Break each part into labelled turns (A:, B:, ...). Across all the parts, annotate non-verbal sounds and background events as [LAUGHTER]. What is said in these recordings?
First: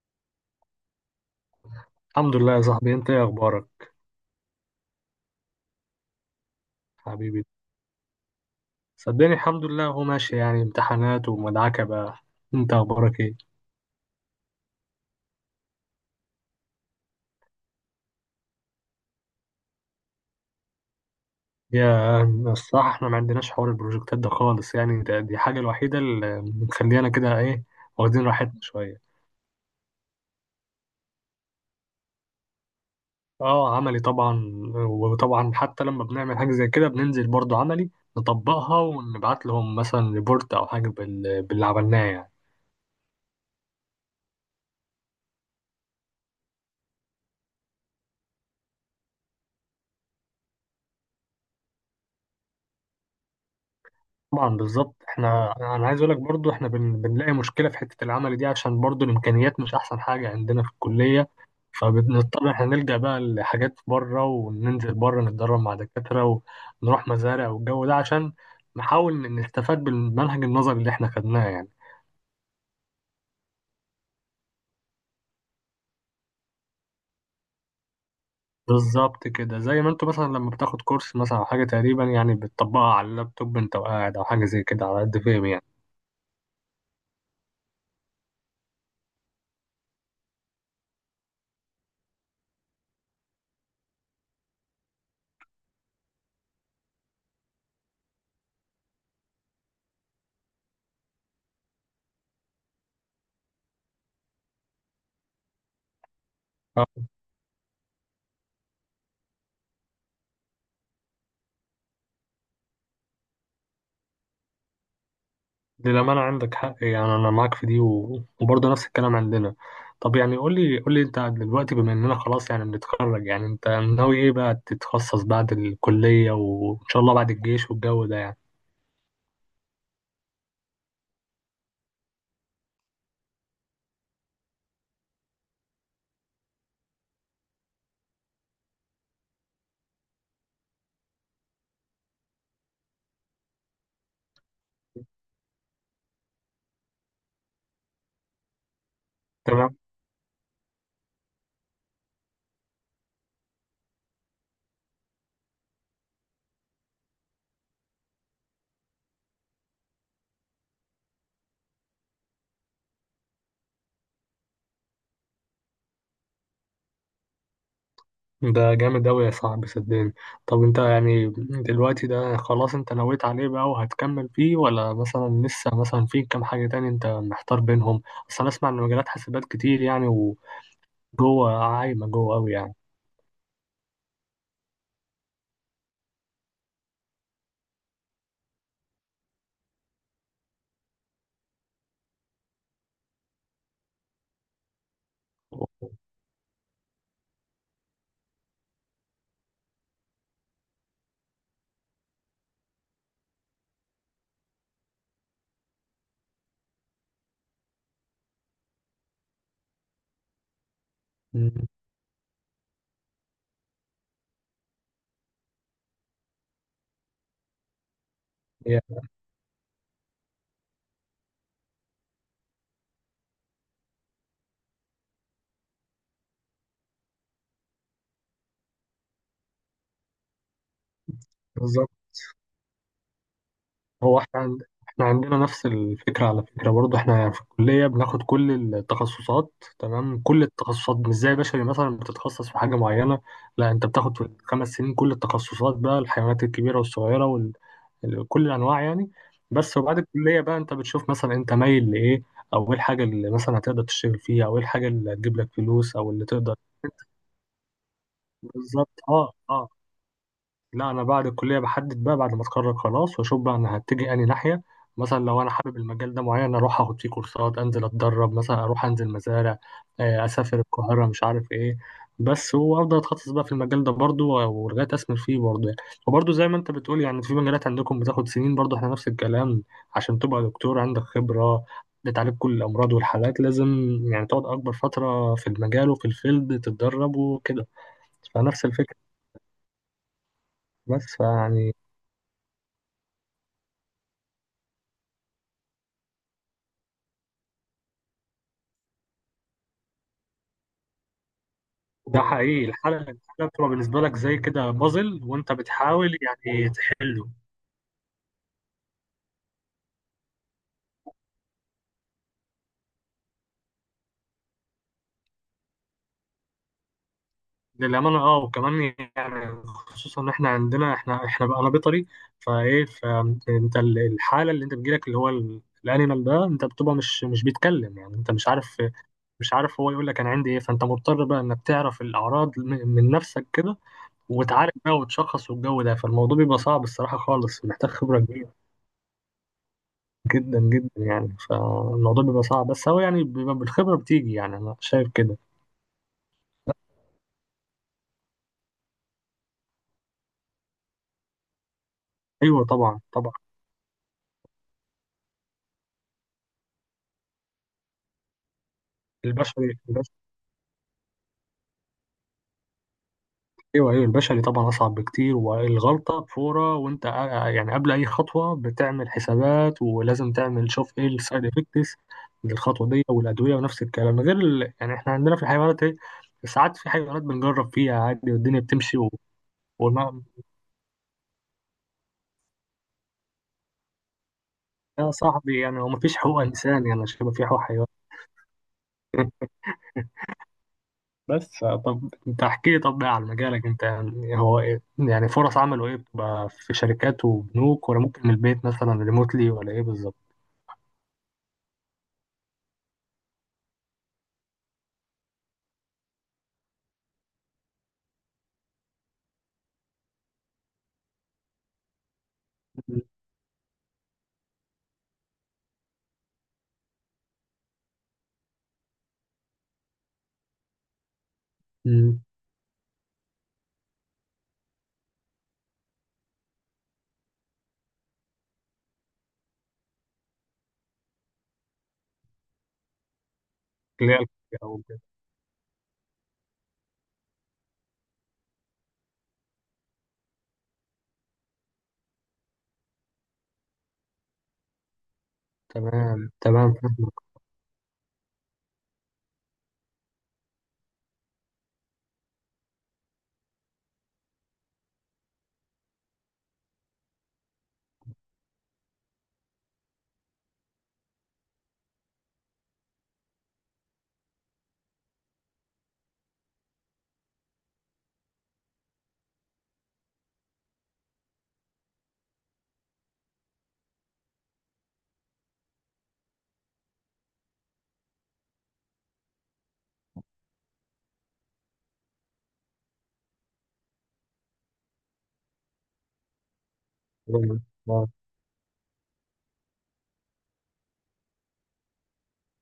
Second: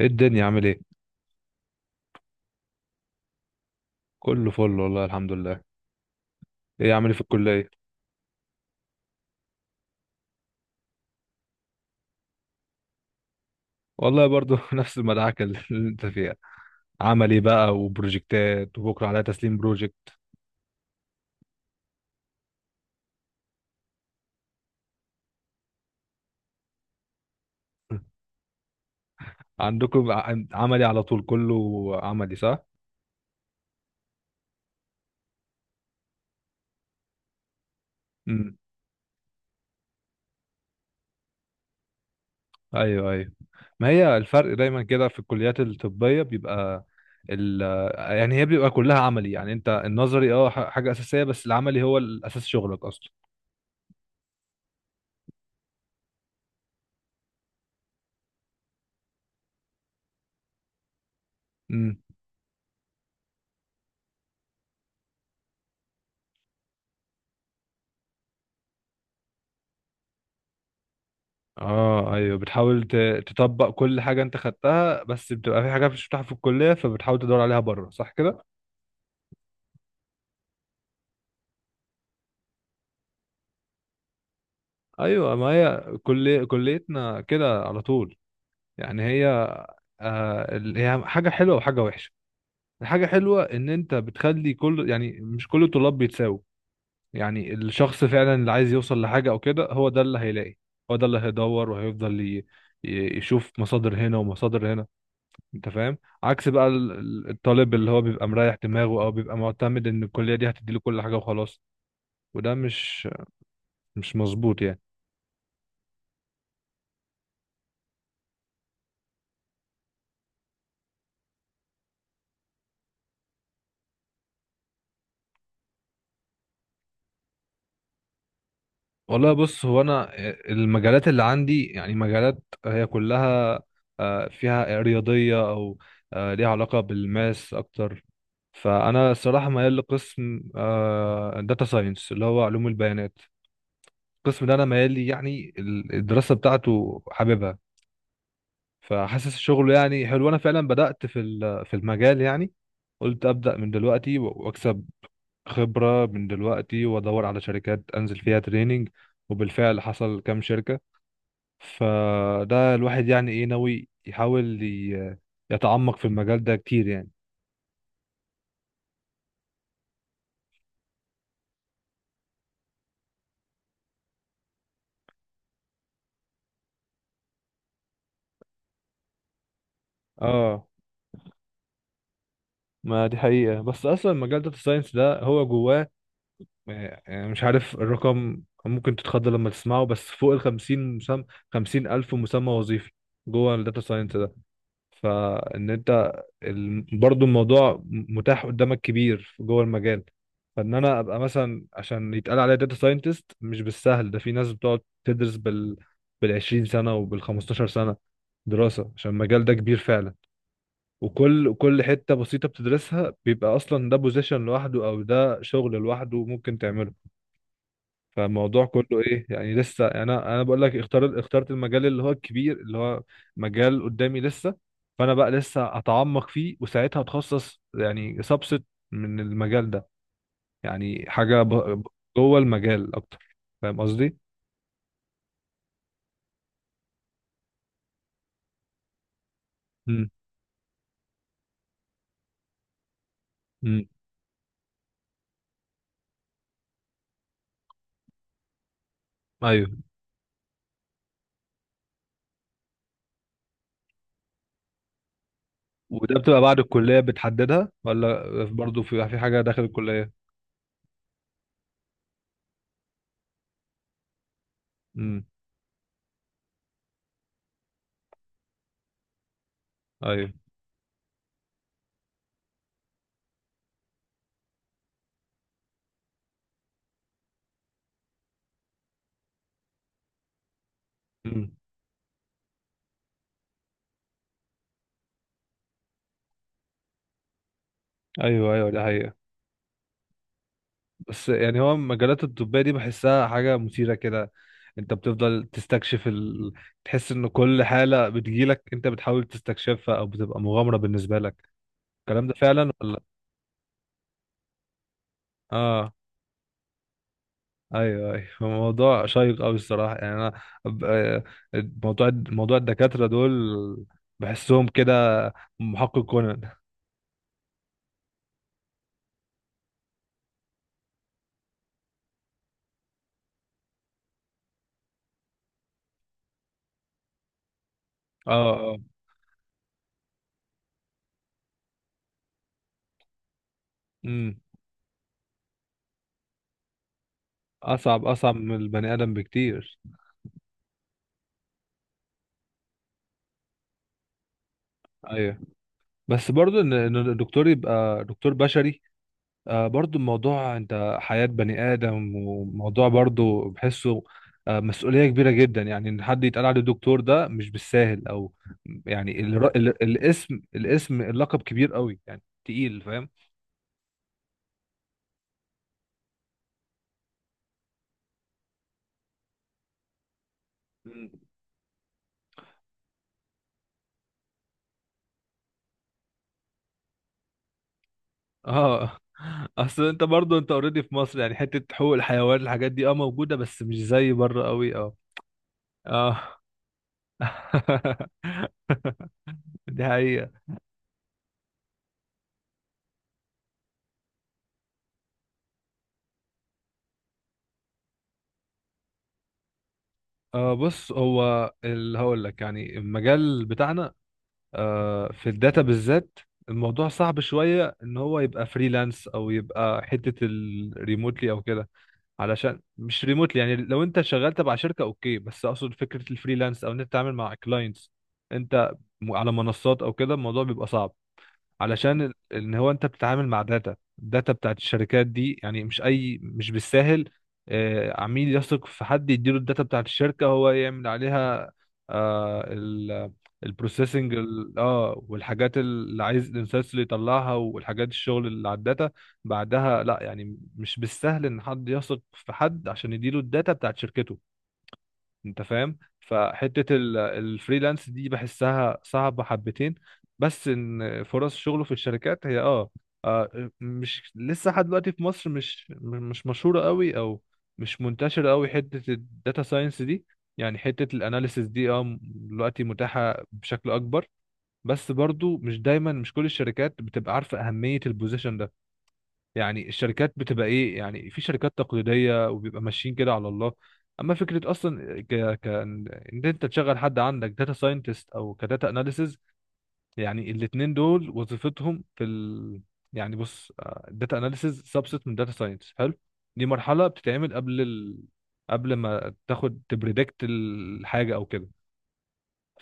A: ايه الدنيا عامل ايه؟
B: الحمد لله يا صاحبي، انت ايه اخبارك؟
A: كله فل، والله الحمد لله. ايه عامل ايه في
B: حبيبي،
A: الكليه؟
B: صدقني الحمد لله هو ماشي يعني امتحانات ومدعكة بقى. انت اخبارك ايه؟
A: والله برضو [LAUGHS] نفس المدعكه اللي انت فيها. عملي بقى وبروجكتات، وبكره عليها تسليم بروجكت.
B: يا الصراحة احنا ما عندناش حوار البروجكتات ده خالص يعني دي حاجة الوحيدة اللي مخلينا كده ايه، واخدين راحتنا شوية.
A: عندكم عملي على طول كله. عملي صح؟
B: اه، عملي طبعا، وطبعا حتى لما بنعمل حاجة زي كده بننزل برضو عملي،
A: امم.
B: نطبقها ونبعت لهم مثلا ريبورت او حاجة باللي عملناه يعني.
A: ايوه، ايوه. ما هي الفرق دايما كده في الكليات الطبيه بيبقى ال يعني هي بيبقى كلها عملي، يعني انت النظري حاجه اساسيه، بس العملي هو الاساس شغلك اصلا.
B: طبعا بالظبط، انا عايز اقول لك برضو احنا بنلاقي مشكله في حته العمل دي، عشان برضو الامكانيات مش احسن حاجه عندنا في الكليه. فبنضطر احنا نلجأ بقى لحاجات بره، وننزل بره نتدرب مع دكاتره ونروح مزارع والجو ده، عشان نحاول نستفاد بالمنهج النظري اللي احنا خدناه يعني.
A: اه، ايوه، بتحاول تطبق كل حاجه انت خدتها، بس بتبقى في حاجات مش بتاعها في الكليه، فبتحاول تدور عليها بره. صح كده؟
B: بالظبط كده، زي ما انتوا مثلا لما بتاخد كورس مثلا او حاجه تقريبا، يعني بتطبقها على اللابتوب انت وقاعد، او حاجه زي كده، على قد
A: ايوه، ما
B: فهمي يعني.
A: هي كليتنا كده على طول. يعني هي، هي حاجه حلوه وحاجه وحشه. الحاجه حلوه ان انت بتخلي كل، يعني مش كل الطلاب بيتساووا. يعني الشخص فعلا اللي عايز يوصل لحاجه او كده، هو ده اللي هيلاقي. هو ده اللي هيدور وهيفضل يشوف مصادر هنا ومصادر هنا. انت فاهم؟ عكس بقى الطالب اللي هو بيبقى مريح دماغه او بيبقى معتمد ان الكليه دي هتديله كل حاجه وخلاص. وده مش مظبوط يعني.
B: للأمانة عندك حق يعني، أنا معاك في دي وبرضه نفس الكلام عندنا. طب يعني قول لي قول لي أنت دلوقتي بما إننا خلاص يعني بنتخرج، يعني أنت ناوي إيه بقى تتخصص بعد الكلية وإن شاء الله بعد الجيش والجو ده يعني؟
A: والله بص، هو انا المجالات اللي عندي، يعني مجالات هي كلها فيها رياضيه، او ليها علاقه بالماس اكتر. فانا الصراحه ميال لقسم داتا ساينس، اللي هو علوم البيانات. القسم ده انا ميال لي، يعني الدراسه بتاعته حاببها. فحاسس شغله
B: تمام.
A: يعني حلو. انا فعلا بدأت في المجال يعني. قلت أبدأ من دلوقتي واكسب خبرة من دلوقتي، وادور على شركات انزل فيها تريننج. وبالفعل حصل كام شركة. فده الواحد يعني ايه؟ ناوي يحاول يتعمق في المجال ده كتير يعني.
B: ده جامد أوي يا صاحبي، صدقني. طب أنت يعني دلوقتي، ده خلاص أنت نويت عليه بقى وهتكمل فيه، ولا مثلا لسه مثلا في كام حاجة تاني أنت محتار بينهم؟ أصل أنا أسمع إن مجالات حاسبات كتير يعني،
A: اه،
B: وجوه عايمة جوه أوي يعني.
A: ما دي حقيقة، بس اصلا مجال داتا ساينس ده هو جواه مش عارف الرقم، ممكن تتخض لما تسمعه. بس فوق ال 50 مسمى، 50 الف مسمى وظيفي جوه الداتا ساينس ده. فان انت، برضو الموضوع متاح قدامك كبير جوه المجال. فان انا ابقى مثلا عشان يتقال عليا داتا ساينتست مش بالسهل. ده في ناس بتقعد تدرس بال 20 سنه، وبال 15 سنه دراسه، عشان المجال ده كبير فعلا.
B: مم.
A: وكل حته بسيطه بتدرسها بيبقى اصلا ده بوزيشن لوحده، او ده شغل لوحده ممكن تعمله. فالموضوع
B: يعني
A: كله ايه يعني؟ لسه، يعني انا بقول لك اخترت المجال اللي هو الكبير، اللي هو مجال قدامي لسه. فانا بقى لسه اتعمق فيه، وساعتها اتخصص يعني سبست من المجال ده. يعني حاجه
B: بالظبط.
A: جوه المجال اكتر. فاهم قصدي؟
B: هو احنا احنا عندنا نفس الفكرة على فكرة برضه، احنا في الكلية بناخد كل التخصصات،
A: امم.
B: تمام كل التخصصات مش زي بشري مثلا بتتخصص في حاجة معينة. لا،
A: امم.
B: انت بتاخد في الخمس سنين كل التخصصات بقى، الحيوانات الكبيرة والصغيرة، وكل كل الأنواع يعني.
A: ايوه.
B: بس وبعد الكلية بقى انت بتشوف مثلا انت مايل لإيه، أو إيه الحاجة اللي مثلا هتقدر تشتغل فيها، أو إيه الحاجة اللي هتجيب لك فلوس أو
A: وده
B: اللي
A: بتبقى
B: تقدر.
A: بعد الكليه بتحددها، ولا برضو
B: بالظبط،
A: في
B: اه
A: حاجه داخل
B: اه.
A: الكليه؟
B: لا، انا بعد الكليه بحدد بقى، بعد ما اتخرج خلاص واشوف بقى انا هتجي انهي ناحيه. مثلا
A: امم.
B: لو انا حابب المجال ده معين اروح اخد فيه كورسات، انزل اتدرب، مثلا اروح انزل مزارع، آه،
A: ايوه.
B: اسافر القاهره، مش عارف ايه. بس وافضل اتخصص بقى في المجال ده برضو، ولغايه اسمر فيه برضو يعني. وبرضو زي ما انت بتقول يعني في مجالات عندكم بتاخد سنين، برضو احنا نفس الكلام، عشان تبقى دكتور عندك
A: امم.
B: خبره بتعالج كل الامراض والحالات، لازم يعني تقعد اكبر فتره في المجال وفي الفيلد تتدرب وكده.
A: ايوه،
B: فنفس
A: ايوه، ده
B: الفكره،
A: حقيقة.
B: بس
A: بس يعني هو
B: يعني.
A: المجالات الطبية دي بحسها حاجة مثيرة كده. انت بتفضل تستكشف تحس ان كل حالة بتجيلك انت بتحاول تستكشفها، او بتبقى مغامرة بالنسبة لك.
B: ده
A: الكلام ده
B: حقيقي،
A: فعلا
B: الحلقة
A: ولا؟
B: الحلقة بتبقى بالنسبة لك زي كده بازل وانت
A: اه،
B: بتحاول يعني تحله.
A: ايوه، ايوه، [LAUGHS] الموضوع شيق قوي الصراحة. يعني انا موضوع الدكاترة دول بحسهم كده محقق كونان.
B: للأمانة اه، وكمان يعني خصوصا ان احنا عندنا، احنا بقى انا بيطري، فايه فانت الحالة اللي انت بتجيلك اللي هو الانيمال ده، انت بتبقى مش بيتكلم يعني، انت
A: اه.
B: مش
A: اه.
B: عارف، مش عارف هو يقول لك انا عندي ايه. فانت مضطر بقى انك تعرف الاعراض من نفسك كده،
A: امم.
B: وتعالج بقى وتشخص والجو ده. فالموضوع بيبقى صعب الصراحة خالص، محتاج
A: اصعب،
B: خبرة
A: اصعب من البني ادم بكتير.
B: جدا جدا يعني. فالموضوع بيبقى صعب، بس هو يعني بيبقى بالخبرة بتيجي يعني، أنا شايف كده.
A: ايوه، بس برضو إن الدكتور يبقى دكتور بشري، برضو الموضوع انت حياة بني آدم،
B: أيوه
A: وموضوع
B: طبعا طبعا.
A: برضو بحسه مسؤولية كبيرة جدا. يعني ان حد يتقال عليه دكتور ده مش بالساهل، او يعني الر-
B: البشري
A: ال-
B: البشري.
A: الاسم الاسم اللقب كبير قوي يعني تقيل. فاهم؟
B: أيوه أيوه، البشري طبعا أصعب بكتير، والغلطة فورة، وأنت يعني قبل أي خطوة بتعمل حسابات، ولازم تعمل شوف إيه
A: مم.
B: السايد إفكتس للخطوة دي والأدوية، ونفس الكلام غير يعني إحنا عندنا في الحيوانات إيه، ساعات في حيوانات بنجرب فيها عادي والدنيا
A: اه،
B: بتمشي و...
A: اصل انت
B: وما
A: برضو انت اوريدي في مصر، يعني حتة حقوق الحيوان، الحاجات دي موجودة، بس مش زي بره قوي، اه
B: يا صاحبي يعني، هو مفيش
A: اه
B: حقوق إنسان يعني، شبه في حقوق حيوان.
A: [LAUGHS] دي حقيقة.
B: بس طب انت احكي لي، طب بقى عن مجالك انت يعني، هو ايه يعني فرص عمله، ايه بتبقى في شركات وبنوك، ولا ممكن من البيت مثلا ريموتلي، ولا ايه بالظبط؟
A: بص، هو اللي هقول لك يعني المجال بتاعنا، في الداتا بالذات، الموضوع صعب شوية ان هو يبقى فريلانس، او يبقى حتة الريموتلي او كده. علشان مش ريموتلي، يعني لو انت شغال تبع شركة اوكي، بس اقصد فكرة الفريلانس، او ان انت تتعامل مع كلاينتس انت على منصات او كده، الموضوع بيبقى صعب، علشان
B: امم.
A: ان هو انت بتتعامل مع الداتا بتاعت الشركات دي، يعني مش اي، مش بالساهل. عميل يثق في حد يديله الداتا بتاعت الشركة هو يعمل عليها، آه ال
B: اللي
A: البروسيسنج.
B: هي الفكرة او كده.
A: اه، والحاجات اللي عايز الانسايتس اللي يطلعها، والحاجات الشغل اللي على الداتا بعدها. لا يعني مش بالسهل ان حد يثق في حد عشان يديله الداتا بتاعت شركته. انت فاهم؟
B: تمام تمام
A: فحتة
B: فاهمك.
A: الفريلانس دي بحسها صعبة حبتين. بس ان فرص شغله في الشركات هي، مش لسه لحد دلوقتي في مصر مش مشهورة قوي، او مش منتشرة قوي حتة الداتا ساينس دي. يعني حتة الاناليسيس دي دلوقتي متاحة بشكل اكبر، بس برضو مش دايما، مش كل الشركات بتبقى عارفة اهمية البوزيشن ده. يعني الشركات بتبقى ايه يعني؟ في شركات تقليديه وبيبقى ماشيين كده على الله. اما فكره اصلا، ان انت تشغل حد عندك داتا ساينتست، او كداتا اناليسز، يعني الاتنين دول وظيفتهم يعني بص، الداتا اناليسز سبست من داتا ساينس، حلو. دي مرحله بتتعمل
B: تمام
A: قبل
B: اه.
A: قبل ما تاخد تبريدكت الحاجه او كده.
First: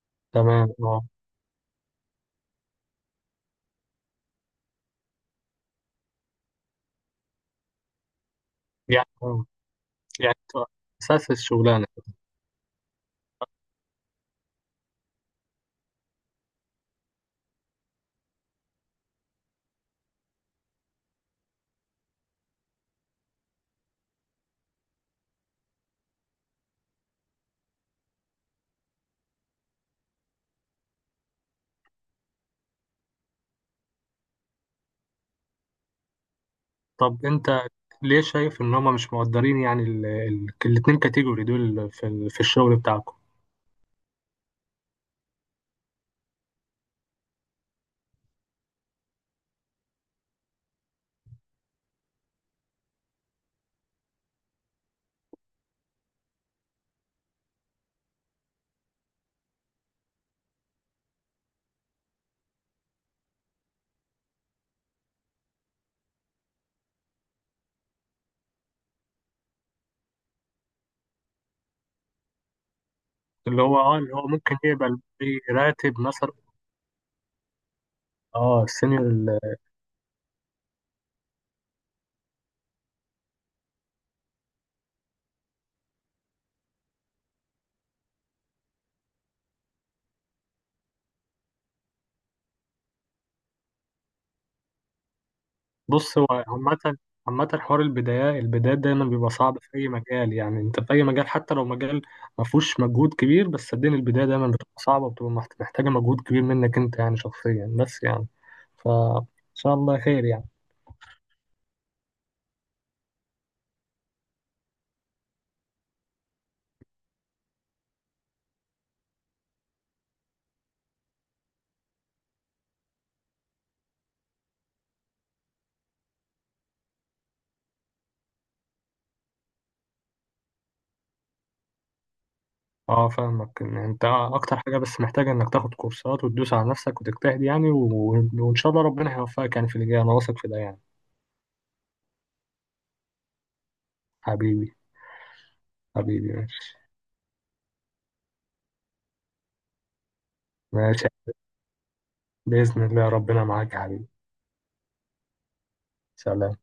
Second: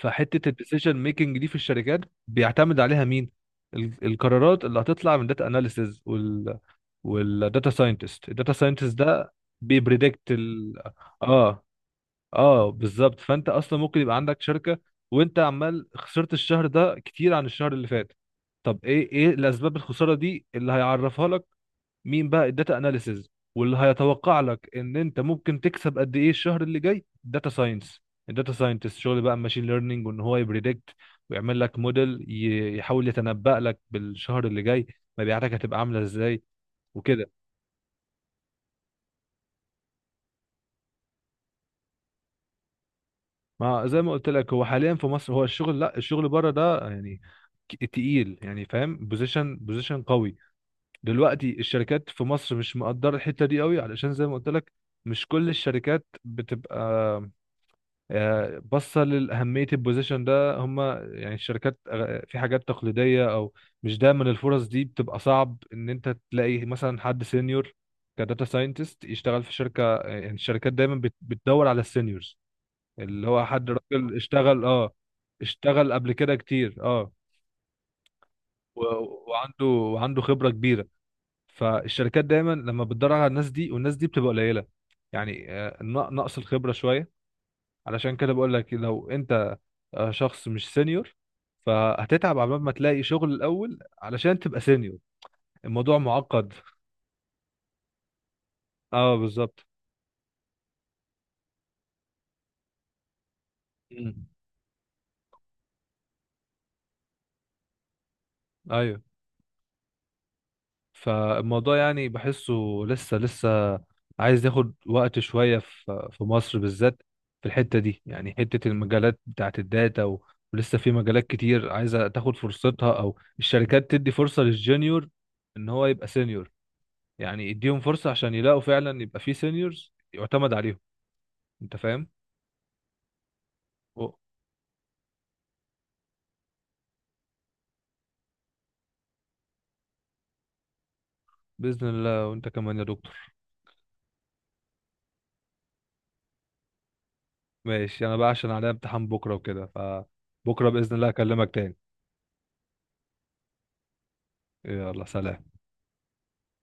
A: فحته
B: تمام
A: الديسيجن
B: اه.
A: ميكنج دي في الشركات، بيعتمد عليها مين؟ القرارات اللي هتطلع من داتا اناليسز. والداتا ساينتست
B: يعني
A: ده
B: اه.
A: بيبريدكت
B: يعني انت اساس
A: اه،
B: الشغلانه.
A: اه، بالظبط. فانت اصلا ممكن يبقى عندك شركه وانت عمال خسرت الشهر ده كتير عن الشهر اللي فات. طب، ايه الاسباب الخساره دي اللي هيعرفها لك؟ مين بقى؟ الداتا اناليسز. واللي هيتوقع لك ان انت ممكن تكسب قد ايه الشهر اللي جاي، داتا ساينس. الداتا ساينتست شغل بقى ماشين ليرنينج، وان هو يبريدكت ويعمل لك موديل يحاول يتنبأ لك بالشهر اللي جاي مبيعاتك هتبقى عامله ازاي
B: طب
A: وكده.
B: انت ليه شايف ان هم مش مقدرين يعني، الاتنين كاتيجوري دول في في الشغل بتاعكم؟
A: ما زي ما قلت لك، هو حاليا في مصر هو الشغل، لا، الشغل بره ده يعني تقيل يعني، فاهم، بوزيشن بوزيشن قوي. دلوقتي الشركات في مصر مش مقدره الحته دي قوي، علشان زي ما قلت لك مش كل الشركات بتبقى باصه لاهميه البوزيشن ده. هم يعني الشركات، في حاجات تقليديه، او مش دايما. الفرص دي بتبقى صعب ان انت تلاقي مثلا حد سينيور كداتا ساينتست يشتغل في شركه، يعني الشركات دايما بتدور على السينيورز، اللي هو
B: اللي
A: حد
B: هو اه، اللي
A: راجل
B: هو ممكن
A: اشتغل، اه،
B: يقبل
A: اشتغل
B: براتب
A: قبل
B: مثلا،
A: كده كتير، اه
B: اه
A: و-
B: السينيور.
A: وعنده وعنده خبرة كبيرة. فالشركات دايما لما بتدور على الناس دي، والناس دي بتبقى قليلة، يعني نقص الخبرة شوية. علشان كده بقول لك لو انت شخص مش سينيور، فهتتعب عبال ما تلاقي شغل الأول علشان تبقى سينيور. الموضوع
B: بص هو
A: معقد.
B: عامة، عامة حوار البداية، البدايات دايما
A: اه،
B: بيبقى صعب
A: بالظبط.
B: في أي مجال يعني، أنت في أي مجال حتى لو مجال ما فيهوش مجهود كبير، بس صدقني البداية
A: مم.
B: دايما بتبقى صعبة وبتبقى محتاجة مجهود كبير منك أنت يعني شخصيا، بس يعني.
A: ايوه.
B: فإن شاء الله خير يعني.
A: فالموضوع يعني بحسه لسه، لسه عايز ياخد وقت شوية، في مصر بالذات، في الحتة دي، يعني حتة المجالات بتاعت الداتا ولسه في مجالات كتير عايزة تاخد فرصتها، أو الشركات تدي فرصة للجونيور إن هو يبقى سينيور. يعني يديهم فرصة عشان يلاقوا فعلا يبقى في سينيورز يعتمد عليهم. أنت فاهم؟
B: أه فاهمك، إن أنت
A: و-
B: أكتر حاجة بس محتاجة إنك تاخد كورسات وتدوس على نفسك وتجتهد يعني وإن شاء الله ربنا هيوفقك يعني في اللي جاي، أنا واثق في ده يعني.
A: بإذن الله، وأنت كمان يا دكتور.
B: حبيبي، حبيبي، ماشي.
A: ماشي. أنا بقى عشان عليا امتحان بكرة وكده، فبكرة بإذن الله
B: ماشي،
A: أكلمك تاني.
B: بإذن الله ربنا معاك يا حبيبي.
A: يلا، سلام.
B: سلام.